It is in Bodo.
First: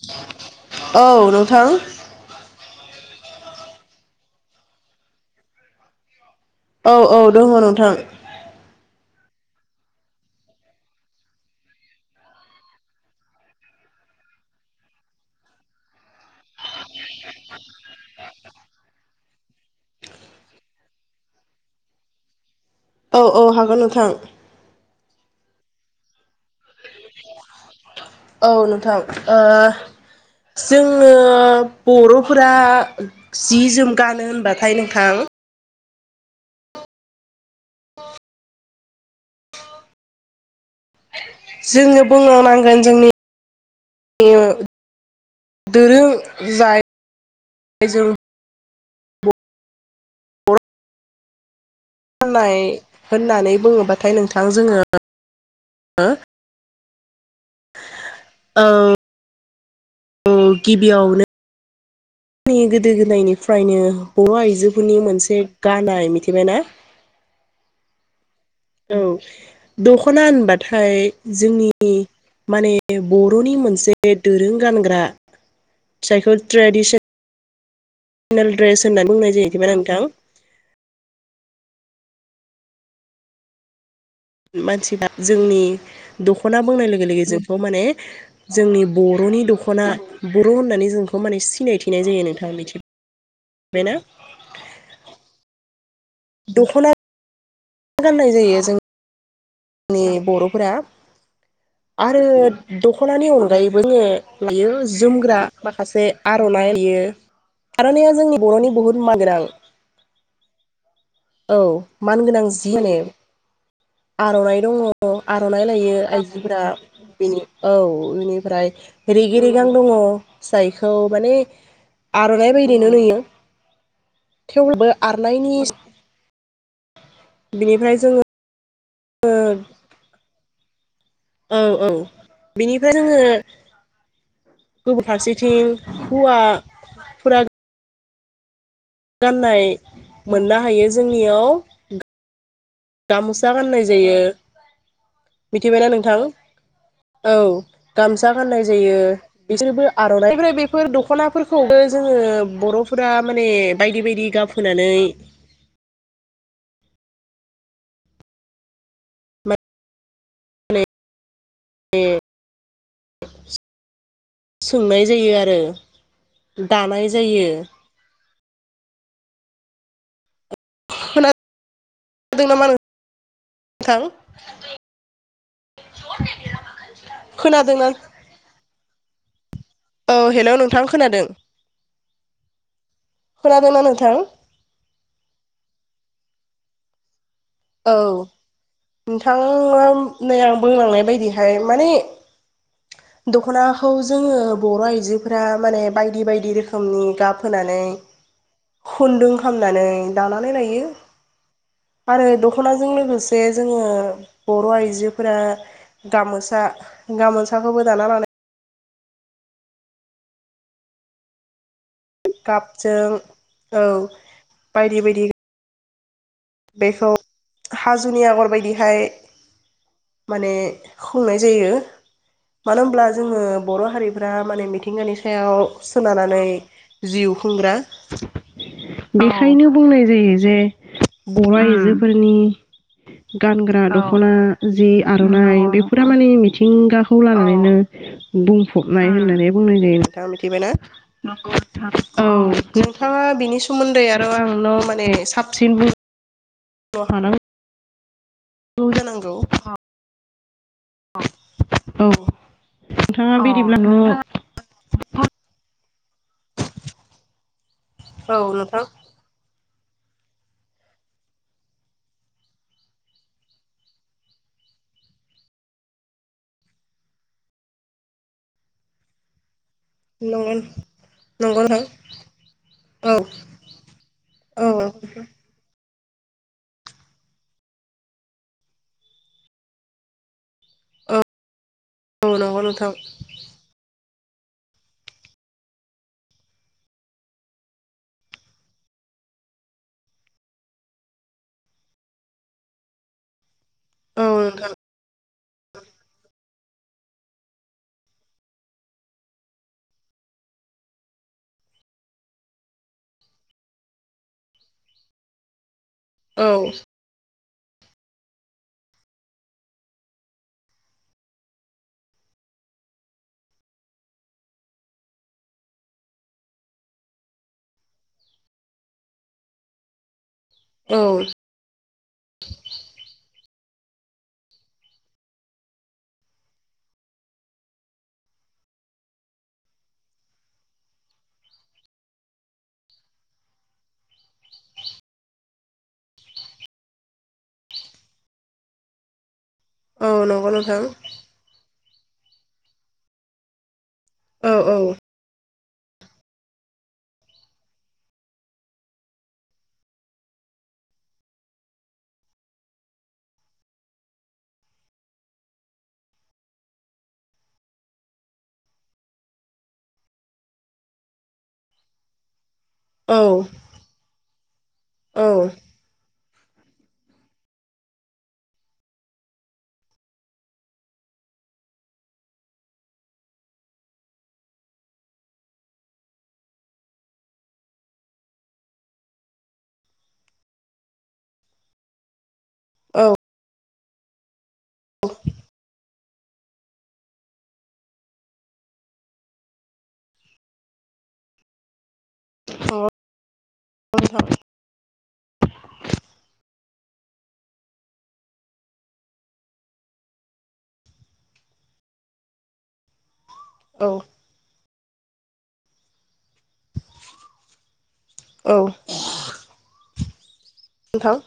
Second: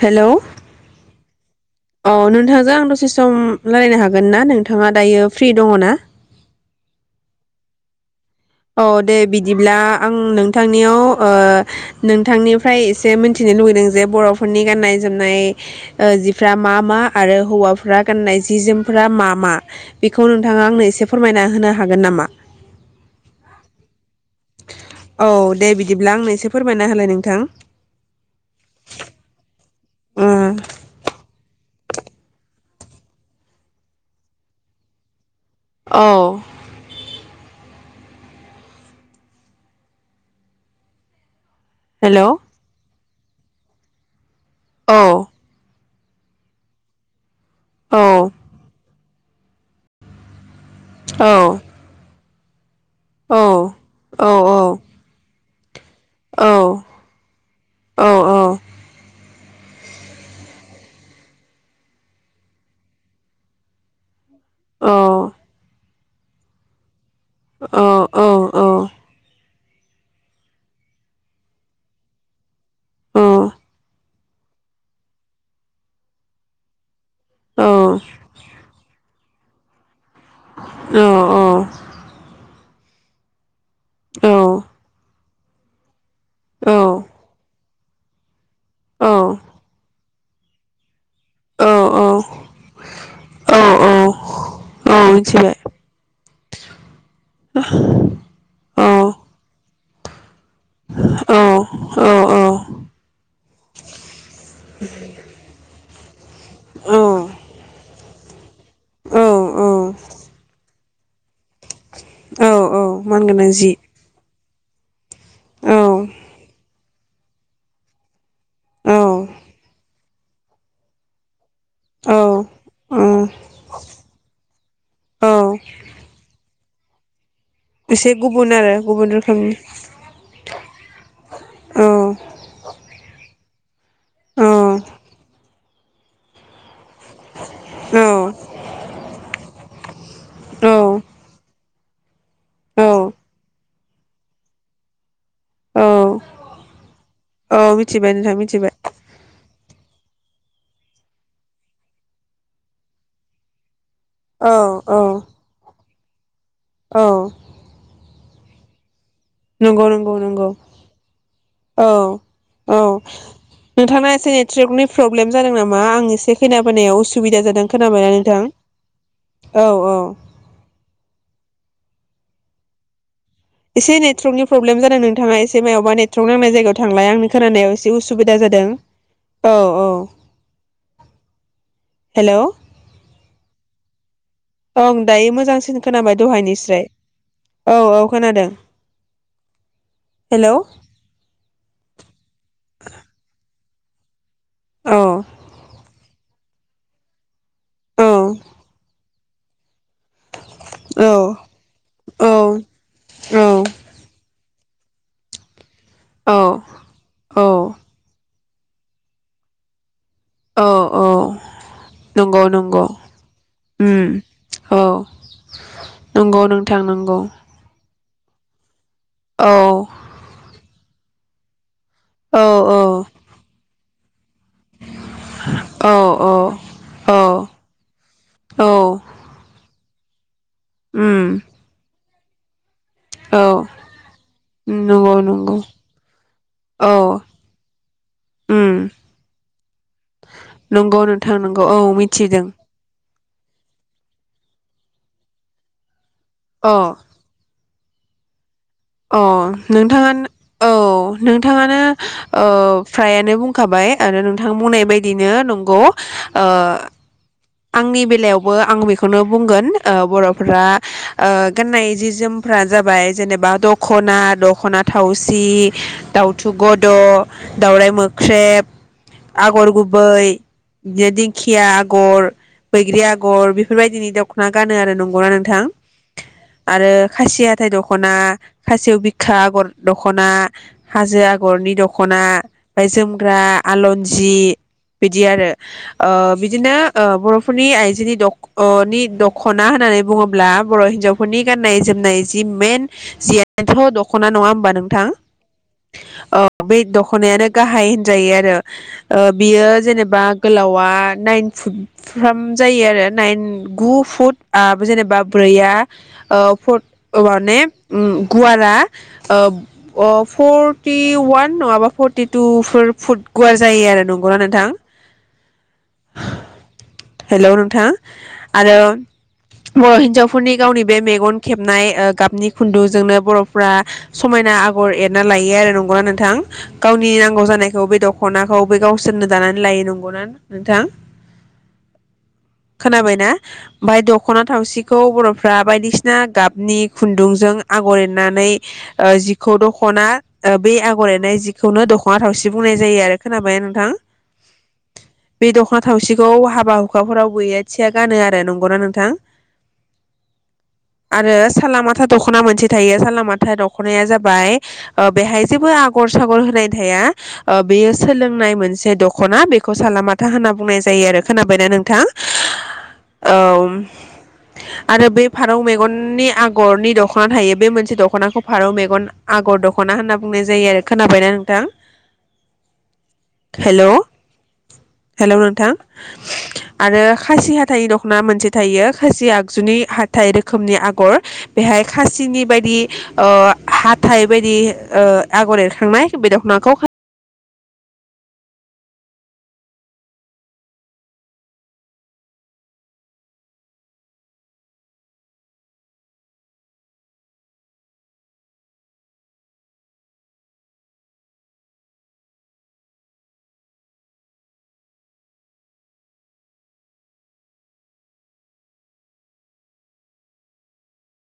हेलौ औ नोंथां औ नोंथाङांजों आं दसे सम रायलायनो हागोन ना नोंथाङा दायो फ्रि दङ ना? औ औ दङ नोंथां औ दे बिदिब्ला आं नोंथांनियाव ओ नोंथांनिफ्राय एसे मिथिनो लुगैदों जे बर'फोरनि गाननाय जोमनाय ओ जिफ्रा मा मा आरो हौवाफ्रा गाननाय जि जोमफोरा मा मा? बेखौ नोंथाङा आंनो एसे फोरमायना होनो हागोन नामा? औ औ हागोन नोंथां। औ दे बिदिब्ला आंनो एसे फोरमायना होलाय नोंथां औ नोंथां ओ ओ उम जोङो। ओ बर'फोरा जि जोम गानो होनबाथाय नोंथां। औ। जोङो हेलौ बुंनो नांगोन जोंनि ए ओ औ दोरों जायो। औ बर' औ होननाय औ होननानै बुङोबाथाय नोंथां औ जोङो औ औ औ ओ औ गिबियावनो आंनि गोदो गोदायनिफ्रायनो हौवा आइजोफोरनि मोनसे गानाय मिथिबायना [unintelligible] औ औ दख'ना होनबाथाय जोंनि माने [unintelligible] बर'नि मोनसे बे दुरुं गानग्रा फिसायखौ ट्रेडिसन औ नेल ड्रेस होननानै बुंनाय [unintelligible] औ औ मानसि [unintelligible] जोंनि दख'ना बुंनाय लोगो लोगो जोंखौ माने जोंनि बर'नि दख'ना बर' होननानै जोंखौ माने सिनायथिनाय जायो नोंथां मिथि बेना औ मिथिबाय। दख'ना गाननाय जायो जों जोंनि बर'फोरा मिथिबाय औ आरो औ दख'नानि अनगायैबो जोङो बेयो जोमग्रा माखासे आर'नाइ नुयो आर'नाइया जोंनि बर'नि बुहुत औ मानगोनां। औ मानगोनां जि होनो। मान गोनां जि। आर'नाइ दङ' आर'नाइ औ लायो आइजोफोरा बेनि औ इनिफ्राय औ रिगि रिगां दङ' फिसाइखौ माने औ आर'नाइ बायदिनो नुयो [unintelligible] औ आरनाइनि बिनिफ्राय एसे जोङो गुबुन आरो गुबुन रोखोमनि औ औ बेनिफ्राय जोङो औ गुबुन फारसेथिं हुवा फोरा औ गाननाय मोननो औ हायो जोंनियाव गाम'सा गाननाय जायो औ मिथिबायना नोंथां औ मिथिबाय गामसा नोंथां गाननाय मिथिबाय जायो बिसोरबो आर'नाइ ओमफ्राय बेफोर दख'नाफोरखौबो जोङो बर'फोरा माने बायदि बायदि औ गाब फोनानै औ औ नंगौ नंगौ नंगौ माने औ औ नोंथांना एसे नेटर्वाकनि सोंनाय जायो प्रब्लेम जादों आरो नामा आं एसे खेनाबोनायाव दानाय जायो उसुबिदा जादों खोनाबायना नोंथां औ औ दों नामा एसे नोंथां नेटवर्कनि प्रब्लेम जादों नोंथाङा एसे मायावबा नेटवर्क नांनाय जायगायाव थांलाय आंनि खोनानायाव खोनादोंना एसे उसुबिदा जादों औ हेल' नोंथां खोनादों हेलौ खोनादोंना नोंथां थां ओं दायो मोजांसिन खोनाबाय दहायनिस्राय औ नोंथाङा नै हेलौ आं बुंलांनाय बायदिहाय माने दखनाखौ जों जोङो बर' औ आइजोफोरा माने बायदि बायदि बायदि रोखोमनि गाब होनानै औ खुन्दुं खालामनानै दानानै लायो औ औ आरो दख'नाजों लोगोसे जोङो बर' आइजोफोरा औ गामोसा गामसा औ [unintelligible] औ औ नंगौ नंगौ गाबजों औ उम औ बायदि बायदि नंगौ नोंथां नंगौ ओमफ्राय औ माने खुंनाय जायो मानो होनोमब्ला जोङो बर' हारि फुरा माने मिथिंगानि सायाव औ सोनारनानै जिउ औ खुंग्रा औ बेखायनो बुंनाय जायो उम उम जो फोरनि औ गानग्रा दख'ना जि नंगौ नंगौ आर'नाइ बेफोरो माने मिथिंगाखौ औ लानानैनो उम बुंफबनाय होननानै बुंनाय जायो मिथिबायना नंगौ नोंथां नंगौ औ औ मिथिदों नोंथाङा बिनि सोमोन्दै आरो आंन' माने साबसिन बुं अ [unintelligible] अ जानांगौ औ नोंथाङानो औ नोंथाङानो औ फ्रायानो नोंथाङा बिदिब्ला बुंखाबाय न' औ आरो नोंथां बुंनाय बायदिनो नंगौ ओ आंनि बेलायावबो आं नोंथां बेखौनो बुंगोन ओ बर'फ्रा ओ गाननाय जि जोमफ्रा जाबाय जेनेबा दख'ना, दख'ना थावसि, दाउथु गद, दाउराइ मोख्रेब, आगर गुब बै नंगौ बिदिनो नंगौ दिंखिया नोंथां आगर बैग्रि औ आगर बेफोरबायदिनि दख'ना औ गानो आरो नंगौना नोंथां? आरो खासि हाथाय दख'ना खासेव बिखा आगर दख'ना औ हाजो आगरनि दखना नंगौ ओमफाय नोंथां जोमग्रा आलनज जि बिदि आरो ओ बिदिनो ओ बर'फोरनि आइजोनि दख अ नि दख'ना होननानै बुङोब्ला बर' हिन्जावफोरनि गान्नाय जोमनाय जि मेन जि बेन्थ' दख'ना नङा होमबा नोंथां? अ बे दख'नायानो गाहाय होनजायो आरो ओ बियो जेनेबा गोलावा नाइन फुट फ्राम जायो आरो नाइन गु फुटआ जेनेबा ब्रैआ ओ औ फर औवाद ने उम गुवारा ओ ओ फर्टिवान नङाबा फर्टिथुफोर फुट गुवार जायो आरो नंगौना नोंथां? हेलौ नोंथां आरो बर' हिनजाव फोरनि गावनि औ बे मेगन खेबनाय ओ गाबनि खुन्दुंजोंनो बर'फ फ्रा समायना आगर एरना लायो आरो नंगौना नोंथां गावनि नांगौ जानायखौ बे दख'नाखौ बे गावसोरनो दानानै लायो नंगौना नोंथां? खोनाबायना ओमफाय दख'ना थावसिखौ बर'फ्रा बायदिसिना गाबनि खुन्दुंजों आगर एरनानै ओ जि खौ दख'ना नंगौ ओ बे नोंथां आगर एनाय जि खौनो दख'ना थावसि बुंनाय जायो आरो। खोनाबाय ना नोंथां? औ औ बे दख'ना थावसिखौ हाब बा हुखाफोराव बैरा थिया गानो आरो नंगौना नोंथां? आरो सालामलामाथा दख'ना मोनसे थायो सालामाथा दख'नाया जाबाय ओ बेहाय जेबो आगर सागर होनाय थाया ओ बेयो सोलोंनाय मोनसे दख'ना बेखौ सालामाथा होनना बुंनाय जायो आरो। खोनाबायना नोंथां? औ उम आरो बे औ फारौ नंगौ मेगननिया आगरनि दख'ना थायो बे मोनसे दख'नाखौ फारौ मेगन आगर दख'ना होनना बुंनाय जायो आरो। खोनाबायना नोंथां? हेल' हेलौ नोंथां आरो खासि हाथाइनि दख'ना मोनसे थायो खासि आगजुनि हाथाइ रोखोमनि आगर बेहाय खासिनि बायदि नोंथां ओ हाथाइ बायदि ओ आगर एरखांनाय बे दखनाखौ फान [unintelligible] औ औ नोथां